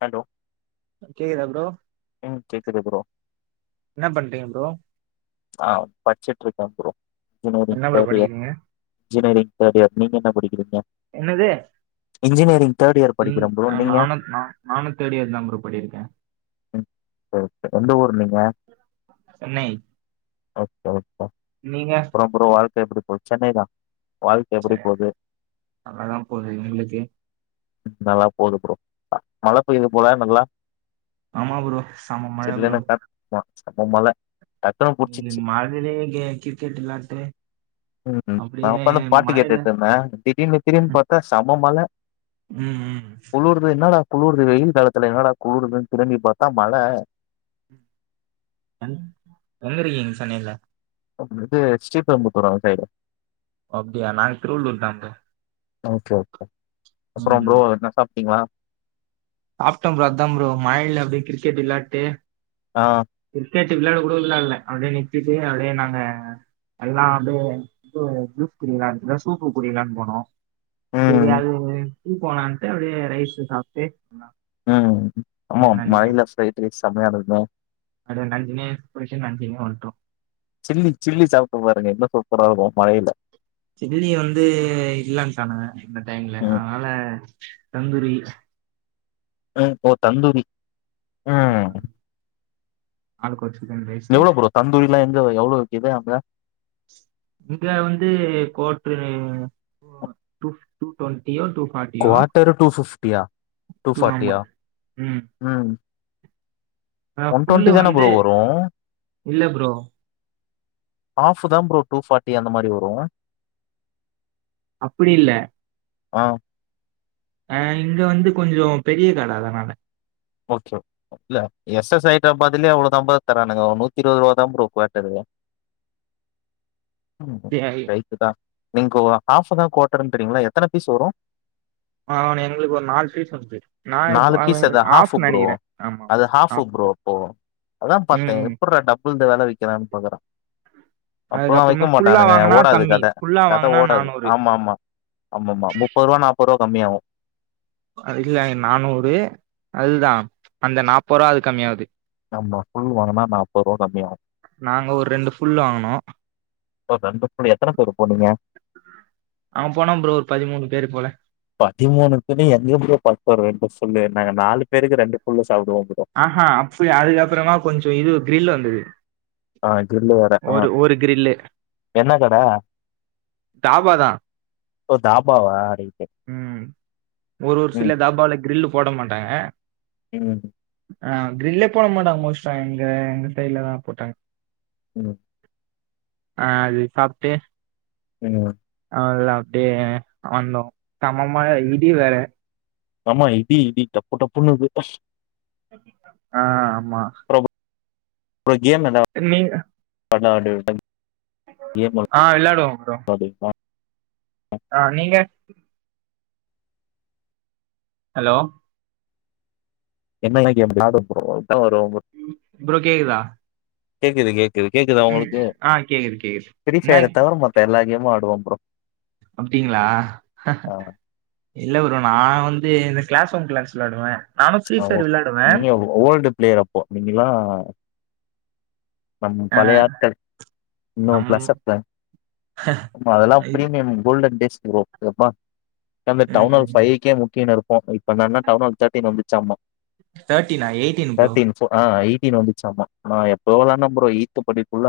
Hello கேக்குதா bro ம் கேக்குது ப்ரோ என்ன பண்றீங்க ப்ரோ ஆ படிச்சிட் இருக்கேன் ப்ரோ இன்ஜினரிங் என்ன ப்ரோ கோபிய படிக்கிறீங்க இன்ஜினரிங் சேரியப் நீங்க என்ன படிக்கிறீங்க என்னது இன்ஜினியரிங் தேர்ட் இயர் ம் படிக்கிறே ப்ரோ நீங்க நானும் நா நானும் தேர்ட் இயர் தான் ஃப்ரோ படிக்றேன் ம் ஓ எந்த ஊரு நீங்க சென்னை ஓ ஓ ஓ நீங்க அப்றம் ஃப்ரோ அதுக் எப்டி போய் சென்னை தான் ஆ நல்லதான் போது இங்களுக்கு நல்லா போது ப்ரோ மழை பெய்து போல நல்லா ஆமா ப்ரோ செம மழ ப்ரோ சில்லுனு காத்துமா செம மழ டக்னு இன்னைக்கு புடிச்சிரிச்சு மழைலயே கே கிரிக்கெட் விளாட்டு ம் ம் நா அப்டியே உக்காந்து பாட்டு மழைல கேட்டுட்டு இருந்தேன் திடீர்னு திரும்பி பாத்தா செம மழ ம் ம் குளூர்து வெயில் காலத்துல என்னடா குளூர்து திரும்பி பாத்தா மழ ம் வந்துருக்கீங்கன்னு சொன்னில இது ஸ்ரீபெரும்புத்தூர் அந்த சைடு அப்டியா நாங்க திருவள்ளூர் தான் ப்ரோ ஓகே ஓகே அப்புறோம் ஃப்ரோ என்னா சாப்டீங்களா சாப்ட்டேன் சாப்டேன் ப்ரோ மழயில அப்படியே கிரிக்கெட் விளாட்டு ஆ கிரிக்கெட் விளையாட கூட விளா இல்ல அப்படியே நிறுத்திட்டு அப்படியே நாங்க எல்லாம் அப்படியே இது ஜூஸ் குடிக்கலாம் இது சூப்பு குட்டலாம்ன்னு போனோம் ம். தெரியாதவங்க இது போலான்ட்டு அப்படியே ரைஸ் சாப்பிட்டு ம் ஆமா அப்படியே மழயில சைட் மிக்லஸ் செம்மையான இருக்குமே அ நஞ்சினே புரிஷ நஞ்சினே ஒன்ட்டோ சில்லி சில்லி சாப்ட்டு பாருங்க இன்னு சூப்பற இருக்கு மழைல்ல சில்லி வந்து இல்லேன்டானுங்க இந்த டைம்ல ம். அதனால தந்தூரி அ ஓ தந்தூரி ஆ அ எவ்ளோ ப்ரோ தந்தூரிலா எங்க எவ்ளோ இத அ இங்க வந்து கோட்ரு டூ டுவெண் குவார்டரு டூ ஃபிப்டியா டூ ஆமா டூஃபாட்டியா ம் ஆ ஃபுல்லு தானே வந்து ப்ரோ வரும். இல்ல ப்ரோ ஆஃபு தா ப்ரோ டூஃபாட்டி அந்த மாரி வரு அப்டி இல்ல ஆ அ இங்க வந்து கொஞ்சௌ பெரிய கட அதனால ஓகே இல்ல எஸ் எஸ் ஆயிட்ட பத்திலயே அவ்ளதா தரானுங்க நூத்தி இருபது ரூபா தான ப்ரோ குவாட்டரு ரைட்டுதா நீங்க ஹாஃப்பதா குவார்ட்டருன்ரிங்ளா எத்தன பீஸ் வரு அ எங்களுக்கு ஒரு நாலு பீசு வந்தது வச்சு பீஸ் அது ஹாஃப் நான் [unintelligible] ப்ரோ ஆமா அது ஹாபு ப்ரோ ஆமா அப்போ அதா ம் பாத்தேங்க ம் எப்புற்றா டபள் ப்பல்த வெல விக்குறான்னு பாக்ற அப்பல்லா அதுக்கப்புறமா விக்க ஃபுல்லா மாட்டானுங்க வாங்குனா ஓடாது கம்மி கட ஃபுல்லா கதட வாங்குனா ஓடாது நானூறு ஆமா ஆமா ஆமா ஆமா முப்பது ரூபா நாப்பது ரூபா கம்மியாவு அது இல்ல நானூறு அதுதா அந்த நாப்பது ரூபா அது கம்மியாகுது நம்ம ஃபுல் வாங்குனா நாற்பது ரூபா கம்மியாகு நாங்க ஒரு ரெண்டு ஃபுல் வாங்குனோம் ரெண்டு எத்தன பேரு போனீங்க அவே போனா ப்ரோ ஒரு பதிமூனு பேரு போல பதிமூன்னு எங்க கூய பத்து ர சொல்லு நாங்க நாலு பேருக்கு ரெண்டு புள்ள ஆஹ அப்டி அதுக்கப்புறமா கொஞ்சோ இது கிரில் வந்தது ஆ கிரில்லு வேற ஆ ஒரு ஒரு கிரில்லு என்ன கட தாபா ஓ தாபாவா உம் ஒரு ஒரு ம். சில தாபால கிரில் போட மாட்டாங்க ம் ஆ கிரில்லே போட மாட்டாங்க மோஸ்டா எங்க எங்க சைட்லதா போட்டாங் ம் அ அது சாப்பிட்டே வினு ஆ இல்ல அப்பிடியே வந்தோ செம்ம மழ இடி வேற ஆமா இடி இடி டப்பு டப்புன்னுது ஆ ஆமா அப்பறோ கேம் நல்லா நீ [unintelligible] [unintelligible] ஆ விளையாடுவோ ப்ரோ ஆ நீங்க ஹலோ என்ன எல்லா கேம் விளாட போறோ ப்ரோ கேக்குதா கேக்குதுக்கு கே க்குது கேக்குத ம் உங்களுக்கு ஆ கேக்குது கேக்குது எடிட் சைடத தவிர மத்த எல்லா கேம் மாடுவோ ப்ரோ அப்பிடிங்களா ஆ இல்ல வரு நா வந் தி இந்த கிளஸ் ஒன் கிளாஸ் விளாடுவே நானு ஃப்ரீ ஃபயர் விளாடுவே நீங்க ஓ ஓல்டு பிளேயர் அப்போ நீங்கல்லா நம் ஆ பழைய ஆட்கள் இன்னு நம் பிளஸ் அப்புல அதெல்லா இது பிரீமியம் கோல்டன் டேஸ் ரோ ரப்பா அந்த டவுனல் ம் ஃபைக்கே முக்கினு இரு [unintelligible] நன்ன இன்ன டவுனா தேட்டின் வந்து சம்மா தேர்ட்டீனா எயிட்டீன் ப்ரோ தேட்டின் ஃப்போ ஆ எயி டின் வந்துச்சாம நா எப்போ விளாண்ட ப்ரோ ஈத்து படிக்குள்ள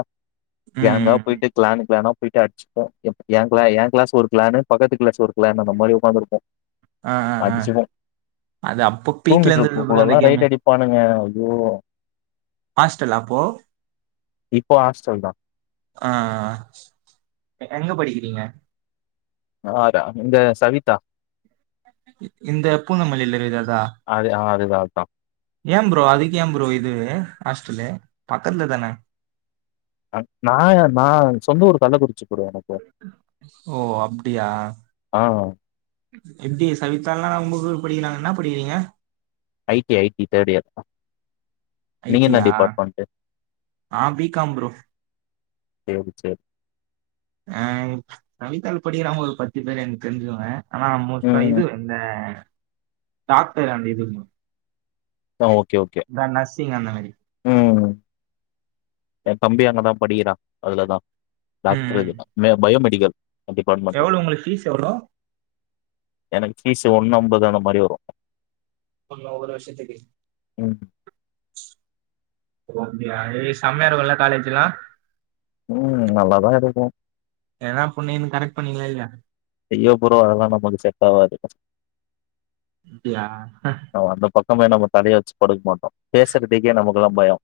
ம் கேங்கா ம் ம் போயிட்டு கிளான் கிளானா போயிட்டு அடிச்சுப்போம் ஏ கிளா ஏ கிளாஸ் ஒரு பிளான்னு பக்கத்து கிளாஸ் ஒரு பிளான்னு அந்த மாரி உக்காந்துருப்போம் ஆ ஆ ஆ அடிச்சிப்போம் அது அப்போ பீக்ல தூங்கிட்டு இருந்தது இருக்க ப்ரோ அந்த குல்லலாம் கேமு ரைட் அடிப்பானுங்க ஓ ஹாஸ்டலா அப்போ இப்போ ஹாஸ்டல் தா ஆ எங்க படிக்கிறீங்க ஆடா இந்த சவிதா இந்த பூந்தமல்லில இருக்குதே அதா த அதான் ஏம்புரோ அதுக்கு ஏம்புரோ இது ஹாஸ்டலு பக்கத்துல தான அ நான் ஏ நான் சொந்த ஊரு கள்ளக்குறிச்சி ப்ரோ எனக்கு ஓ அப்டியா ஆ எப்டி சவிதாலாம் உங்க கூட படிக்கறாங்கன்னா என்ன படிக்கிறீங்க IT IT third year ஐ நீங்க டி என்ன யா டிபாட்மென்ட்டு நா பி காம் ப்ரோ சேரி சேரி ஆ சவிதால படிக்கற அவுங்க ஒரு பத்து பேர் எனக்கு தெரிஞ்சவங்க ஆனா மோஸ்டா ம் இது இந்த டாக்டர் அந்த இது ஆ ஓகே ஓகே இந்த நர்சிங் அந்த மாரி ம் என் தம்பி அங்கதான் படிக்கிறான் அதுலதான் ம் டாக்டரு ம் கேட்டா மே பயோமெட் டிகா எவ்ளோ உங்களுக்கு ஃபீஸ் எவ்ளோ எனக்கு பீஸ் ஒண்ணு அம்பது அந்த மாரி வரும் ஃபுல்லா ஒவ்வொரு வருஷத்துக்கு ம் ஓ அப்டியா ஏ செமயா இருக்குல்ல காலேஜிலாம் ம் நல்லாதான் இருக்கும் எதனா பொண்ணு கின்னு கரெட் பண்ணிங்களா இல்லையா ஐயோ ப்ரோ அதலா நமக்கு செட் ஆவாது ப்ரோ அப்டியா நம்ப என்ன ப தலய வச்சி படுக்க மாட் பேசறதுக்கே நமக் குலா பயம்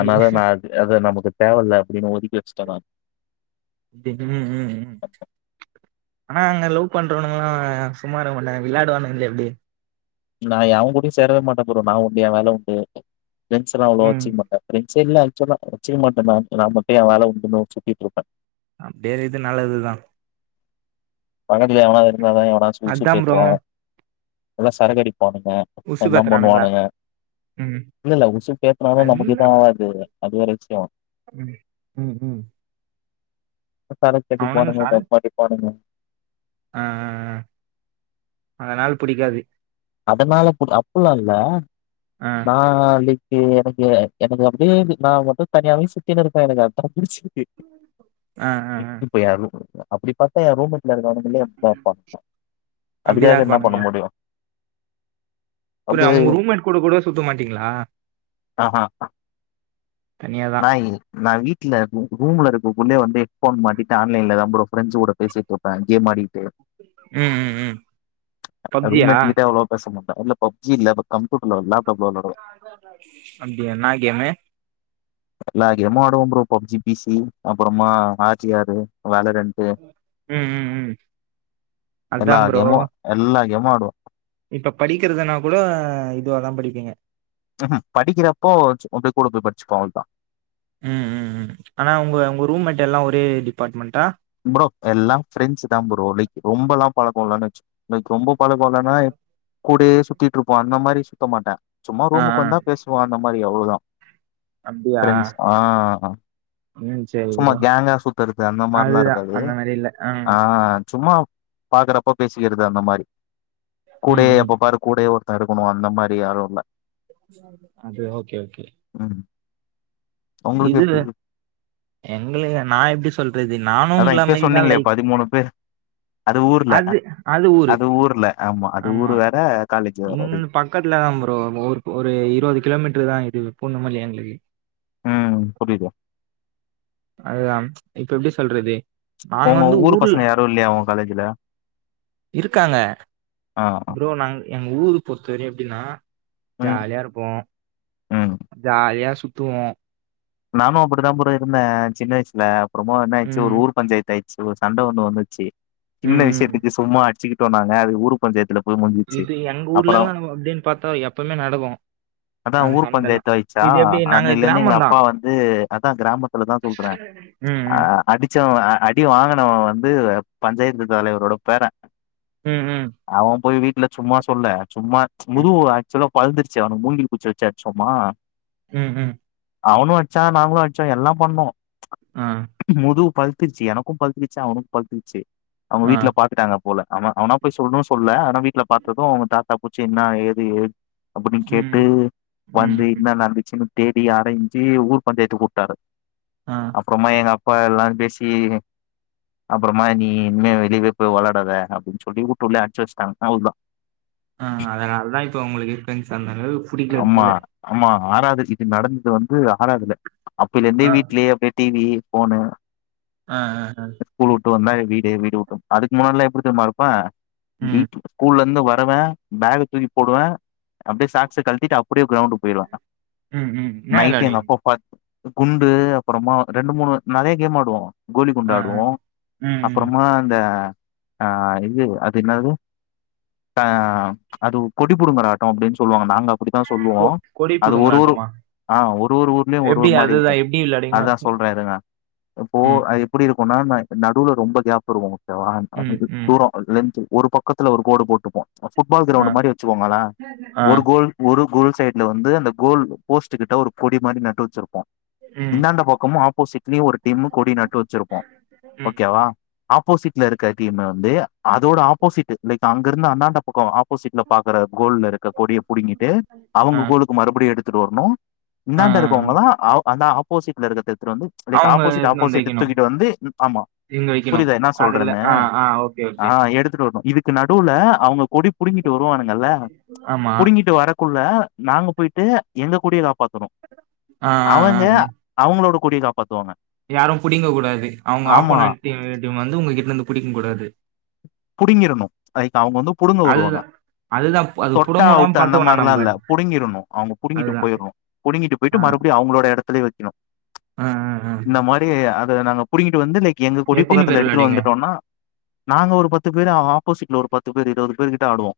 அனால நான் அ அது நமக்கு தேவயில்ல அப்பிடின்னு ஒதுக்கி வச்சிட்டே நா டி ம் ம் ம் ஆனா அங்க லவ் பண்றவனுங்கல்லா சும்மா இருக்கமாட்டா விளையாடுவானுங்க இல்ல எப்பிடி நா யவங்கூடயு சேரவே மாட்டடே புரோ நா உண்டு ஏ வேல உண்டு பிரெண்ட்ஸ்லா அவ்ளோ ம் வச்சிக்கமாட்ட சே இல்ல ஆக்சுவலா வச்சுக்க மாட்டேதா நா மட்டு ஏ வேல உண்டுன்னு சுத்திட்டு இருப்பே வேறு இது நல்லதுதா பக்கத்துல எவனாது இரு இல்ல அவ எவனாது அதா ப்ரோ உசுபேத்துவான் நல்லா சரக்கடி பானுங்க உசு எல்லா பாத்துறானுங்களா பண்ணுவானுங்க ம் இல்ல இல்ல உசுப்பேத்தனாளு நமக்கெது அல்லா ஆகாது அது வேற விஷ்யோ ம் ம் ம் சரக்கு அவனுங்க அடிப்பானுங்க சார தம் அடிப்பானுங்க ஆ ஆ அதனால புடிக்காது அதனால பு அப்புல்லா இல்ல ஆ நா அடி எனக்கு எனக்கு அப்பிடியே நா மட்டு தனியாவே சுத்தினு இருப்பே எனக்கு அத்தா புடிச்சிருக்கு ஆ ஆ ஆ இப்ப யாருமே குடுக்க அப்பிடி பத்தா ஏ ரூம் [unintelligible] அதுக்காக என்ன பண்ண முடியு ப்பரே அவுங்க ரூம்மேட் கூட கூட சுத்தமாட்டீங்களா நாய் நா வீட்டுல இரு ரூம்ல இருக் கூகுளே வந்து ஹெட்ஃபோன் மாட்டிட்டு ஆன்லைன்ல தான் ப்ரோ ஃப்ரண்ட்ஸ் கூட பேசிட்டுருப்பே கேம் ஆடி ம் ம் ம் பப்ஜியா அவ்ல பப்ஜி இல்ல கம்ப்யூட்டர்ல லேப்டாப்ல விளாடுவேன். அப்பிடியா என்னா கேமு எல்லா கேமு ஆடுவோ ப்ரோ பப்ஜி பிசி அப்புறமா ஆச்சிஆரு வேலை ரென்ட்டு ம் ம் ம் அதா எல்லா ப்ரோ கேமு எல்லா கேமு மாடுவோ இப்ப படிக்கறதுனா கூட இதுவாதா படிப்பீங்க உம்ஹும் படிக்கிறப்போ கூட போய் படிச்சுப்போம் அவள தான் ம் ம் ம் ஆனா உங்க உங்க ரூம் மேட் எல்லாம் ஒரே டிபார்ட்மெண்ட்டா ப்ரோ எல்லாம் ப்ரெண்ட்ஸ் தான் ப்ரோ ரொம்பெல்லாம் பழக்கொம்ல்லனு வச் ரொம்ப பழக்கம் இல்லனா கூடயே சுத்திட்டு இருப்போம் அந்த மாதிரி சுத்த மாட்டேன் சும்மா ஆ ஆ ரூமுக்கு வந்தா பேசுவோம் பிரண்ட் அ மாறி அவ்ளவுதான் அப்டியா ஆஹ் ம் சேரி சும்மா ப்ரோ கேங்கா சுத்துறக்கு அந்த அதுதா மாதிரிலாம் அந்த மாதிரி இல்ல ஆஹ் சும்மா பாக்குறப்ப பேசிக்கிறது அந்த மாதிரி ம் கூடயே ம் அப்ப பாரு கூடயே ஒரு தடுக்கணும் அந்த மாதிரி யாரும் இல்ல அது ஓகே ஓகே உஹம் இதுல எங்ளைய நான் எப்படி சொல்றது நானும் அதான் உங்கள இப்பயே மாரித்தான் சொன்னீங்களே பதிமூணு பேர் அது ஊர்ல அது ஊரு ஊர்ல அது ஊர் ஆமா வேற காலேஜ் வேற ரைட் இங்கந்து பக்கத்துல தான் ப்ரோ ஒரு ஒரு இருபது கிலோமீட்டரு தான் இது பூந்தமல்லியா எங்களுக்கு உம் புரியுது அதுதான் இப்ப எப்படி சொல்றது நாங்க உங்க வந்து ஊர் ஊர்ல பசங்க யாரும் இல்லையா உங்க காலேஜ்ல இருக்காங்க ஆ ஆ. ப்ரோ நாங்க எங்க ஊருக்கு பொறுத்தவரை எப்படின்னா ம் ஜாலியா இருப்போம் ம். ஜாலியா சுத்துவோம் நானும் அப்படிதான் ப்ரோ இருந்தேன் சின்ன வயசுல அப்புறமா என்னாச்சு ஒரு ம் ஊர் பஞ்சாயத்து ஆயிச்சி சண்டை ஒன்ணு வந்துச்சு சின்ன ம் ம் விஷயத்துக்கு சும்மா அடிச்சுக்கிட்டு சொன்னாங்க அது ஊரு பஞ்சயத்துல இது எங்க ஊர்ல எல்லாம் அப்படின்னு பார்த்தா எப்பவுமே நடக்கும் அதான் அந்த ஊர் சண்டை எல்லாம் பஞ்சாயத்து ஆயிடுச்சா, இது எப்படி நாங்க அன்னையிலருந்து எங்க கிராமம்தான் அப்பா வந்து அதான் கிராமத்துல தான் சொல்றேன் ம் ம் அடிச்சவன் அடி வாங்கினவ வந்து பஞ்சாயத்து தலைவரோட பேரன் ம் ம் அவன் போய் வி இல்ல சும்மா சொல்ல சும்மா ம் முது ஆசுலா பழுந்துடுச்சு அவன் மூங்கில் குச்சி வச்சி அச்சோமா உம் உம் அவனு அடிச்சா நாங்களு அடுச்சோ எல்லாம் பண்ணோ ஆ முதுகு பல் பத்துச்சு எனக்கு பத்துடிச்சு அவனுக்கு பத்துச்சு அவுங்க ஆ வீட்ல பாத்துட்டாங்க போல அவன அவனா போய் சொல்லம்னு சொல்ல வீட்ல பாத்தது அவுங்க தா தப்புச்சு என்னா ஏது ஏ அப்டின்னு கேட்டு ம் ம் வந்து ம் இன்ன நடந்துச்சுனு தேடி அலஞ் த்தி ஊர் பஞ்சாயத்துக்கு கூப்பட்டாரு ஆ அப்றமா எங்க அப்ப எல்லா பேசி அப்றமா நீ இனிமே வெளியே போய் வெளயாடாத அப்டின்னு சொல்லி வீட்டுள்ளே அடச்சு வச்சுட்டாங்க ஆ அதனால தா இப்ப உங்களுக்கு இருக்கன் அந்த அளவுக்கு புடிக்கிறது இல்ல ஆறாது சீட்டு நடந்துட்டு வந்து உ ஆரலை [unintelligible] அப்பல இருந்தே ஆ வீட்லயே அப்டியே டிவி போனு ஆ ஆ ஆ வீடு வந்தா வீடு வீடு விட்டு அதுக்கு முன்னால்லா எப்டி தெரியுமா இருப்பே ம் ஸ்கூல்ல இங்க வருவே பேக்க தூக்கி போடுவே அப்டியே சாக்ஸ கழத்திட்டு அப்டியே கிரௌண்டுக்கு போயிருவே உம் உம் நைட்டு எங்க அப்ப பாத்த குண்டு அப்றமா ரெண்டு மூனு நெறய கேம் ஆடுவோ கோலி ஆ ஆ குண்டாடுவோ ம் ம் அப்பறமா இந்த ஆ இது அது என்னாது அ அது கொடி புடுங்கற ஆட்டோ அப்டின்னு சொல்லுவாங்க நாங்க அப்புடிதா சொல்லுவோ கொ கொடி அது ஒரு ஒரு புடுங்கலாட்டமா ஆ ஒரு ஒரு ஊர்லேயு ஒரு எப்டி ஒரு மாரி அதுதா இருக்கே எப்டி விளாடுவீங்க அதா சொல்றே இருங்கா இப்போ ம் அது எப்டி இரு போனா நா நடுவுல ரொம்ப கேப் வருவோ ம் [inaudible] ம் தூரோ அது லென்த்து ஒரு பக்கத்துல ஒரு கோடு போட்டுப்போ ஃபுட்பால் ஆ கிரவுண்டு மாரி வெச்சுக்கோங்கள ஆ ஒரு கோல் ஒரு கோல் சைடுல வந்து அந்த கோல் போஸ்ட் கிட்ட ஒரு கொடி மாதிரி நட்டு வெச்சுருப்போ ம் இந்தாந்த பக்கமு ஆப் போ சிட் இத்தினியு ஒரு டீம்மு கொடி நட்டு வெச்சுருப்போ ம் ஓகேவா ஆப்போசிட்ல இருக்க டீம்ம வந்து அதோட ஆப்போசிட்டு லைக் அங்க இருந்து அந்தாண்ட பக்கோ ஆப் போசிட்ல பாக்கற கோல்ல இருக்க கொடிய புடுங்கிட்டு அவங்க ஆ கோலுக்கு மறுபடியு எடுத் த்துட்டு வர்ணு ஆ ஆ இந்தாண்ட இருக்குவங்களதா ஆ அந்தா ஆப்போசிட்ல இருக்கது ஒருத்தரு வந்து லைக் அவங்க ஆப்போசிட்டு எட்த்துனு வந்து ஆப்போசிட்டு வெக்கணு தூக்கிட்டு வந்து ம் ஆம்மா இங்க வைக்கணும் புரிதா என்ன அதுல சொல்றன்னு ஆ ஆ ஓகே ஆ ஓகே எடுத்துட்டு வர்னு இது க்கு நடுவுல அவுங்க கொடி புடுங்கிட்டு வருவானுங்கல்ல ஆமா புடுங்கிட்டு வர குள்ள நாங்க போயிட்டு எங்க கொடிதாப் பாத்துரு ஆ அவங்க அவங்ளோடு கொடிய காப்பாத்துவாங்க யாரு புடிங்க கூடாது அவங்க ஆமா ஆப்போனன்ட் டீம் டீமு வந்து உங்க கிட் னந்து புடிக்குங் கூடாது புடுங்கிரணு லைக் அவுங்க வந்து புடுங்க வருவாங்க அதுதான் அதுதான் அது தொட்டா புடங்க விடாம அவுட்டு அந்த பாத்துக்கணும் மார்லா நம்ம இல்ல புடுங்கிரணு அவங்க புடுங்கிட்டு அதுதான் போயிர்ணு புடுங்கிட்டு போயிட்டு ஆ மறுபடியு அவங்களோட எடத்துலயே வெக்கணு ஆ ஆ ஆ. இந்த மாரி அத் ந்த நாங்க புடுங்கிட்டு வந்து லைக் எங்க கொடி எத்தனை பகத்துல பேர் எடுத்துட்டு விளையாடுங்க வந்துட்டோன்னா நாங்க ஒரு பத் ஆப்போசிட்ல ஒரு பத்து பேரு இருவது பேரு கிட்ட ஆடுவோ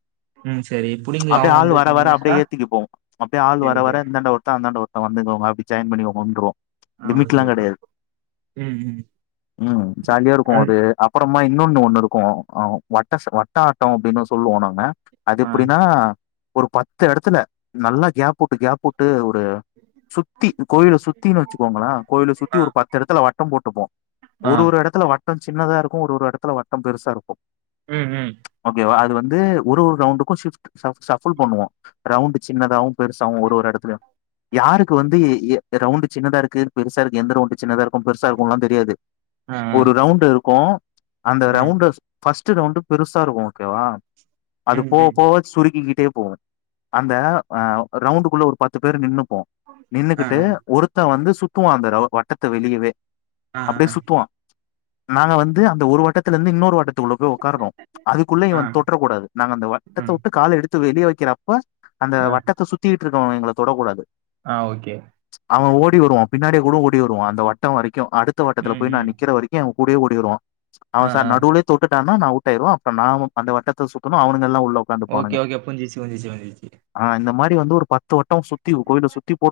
ம் சரி புடிங்க அப்டியே அவன் ஆள் வந்து வர வர எடுத்துன்னு வச்சிட்டா அப்டியே ஏத்திக்கு போவோ அப்டியே ஆள் சரி வர ஓகே வர இந்தாண்ட ஒருத்த அந்தாண்ட ஒருத் அவ வந்து [unintelligible] அப்டி ஜாயின் பண்ணி [unintelligible] ஆ ஓகே லிமிட்ல்லா ஓகே கெடையாது ம் ம் ம். ம் ஜாலியாருக்கு அது அப்புறோ ஆமா இன்னொன்னு ஒண்ணுருக்கு அ வட்டச வட்ட ஆட்டம் அப்பிடின்னு சொல்லுவோ நாங்க அது ஆ எப்பிடின்னா ஒரு பத்து எடத்துல நல்லா கேப்புட்டு கேப்புட்டு அஅ சுத்தி இ கோயில சுத்தி வச்சுக்கோங்கள கோயில சுத்தி ஆ ஒரு பத்து இடத்துல வட்டம் போட்டுப்போ ஆ ஒரு ஒரு எடத்துல வட் ட்டம் சின்னதா இருக்கு ஒரு ஒரு இடத்துல வட்டம் பெருசா இருக்கு ம் ம் ந்து ஒரு ஒரு ரவுண்டுக்கு ஷிப்ட் ஷஃப் ஷஃபுல் பண்ணுவோ ரவுண்ட் சின்னதாவு பெருசாவு ஒரு ஒரு எடத்திலயு யாருக்கு வந்து எஎ ரவுண்ட் சின்னதா இருக்கு பெருசா இருக்கு எந்த ரவுண்ட சின்னதா இருக்கு பெருசா இருக்குல்லா தெரியாது ஆ ஆ ஒரு ரவுண்ட் இருக்கு அந்த ஆ ரவுண்ட் ஃபஸ்ட் ரவுண்டு் பெருசா இருக்கு ஓகேவா அது ம் போவ ம் போவ சுருங்கி கிட் டேபோ அந்த ஆ ரவுண்டுக்குள்ள ஒரு பத்து பேர் நின்னு போ ஆ நின்னுகிட்டு ஆ ஒருத்த வந்து துக்குவோ அவ வட்டத்த வெளியவே ஆ அப்பிடியே சுத்துவோ நாங்க வந்து அந்த ஒரு வட்டத்துல இந்து இன்னொரு வட்டத் த்துகுள்ள போய் உட்காரணு அதுக்குள்ள ஆ ஆ வ தொற்றக்கூடாது நா அந்த ம் வட்டத்தவுட்டு கால எடுத் த்து வெளிவக்கிறப்பா அந்த ஆ வட்டத்த சுத்தி ட்ருக்க எங்கள தொடக்கூடாது ஆ ஓகே ப்பிடி வருவா பின்னாடி கூட ஓடி வருவ அந்த வட்டோ வரைக்கு கியு அடுத்த வட்டத்துல ம் போய் நா ம் நிற்கிற வரைக்கு கூடியே ஓடி வருவா ஆ சார் நடுவுழியே வுட்டுடானா நா அவுட்டு ஆயிருவோ அப்புறோ நா அந்த வட்டத்த சுத்தனு அவனுங்க எல்லா உள் ஓகே ஓகே புஞ்சிச்சி புஞ்சிச்சி புஞ்சிச்சி ப்பிடியே வந்து ஒரு பத்து வட் சுத்தி கோவில சுத்தி போ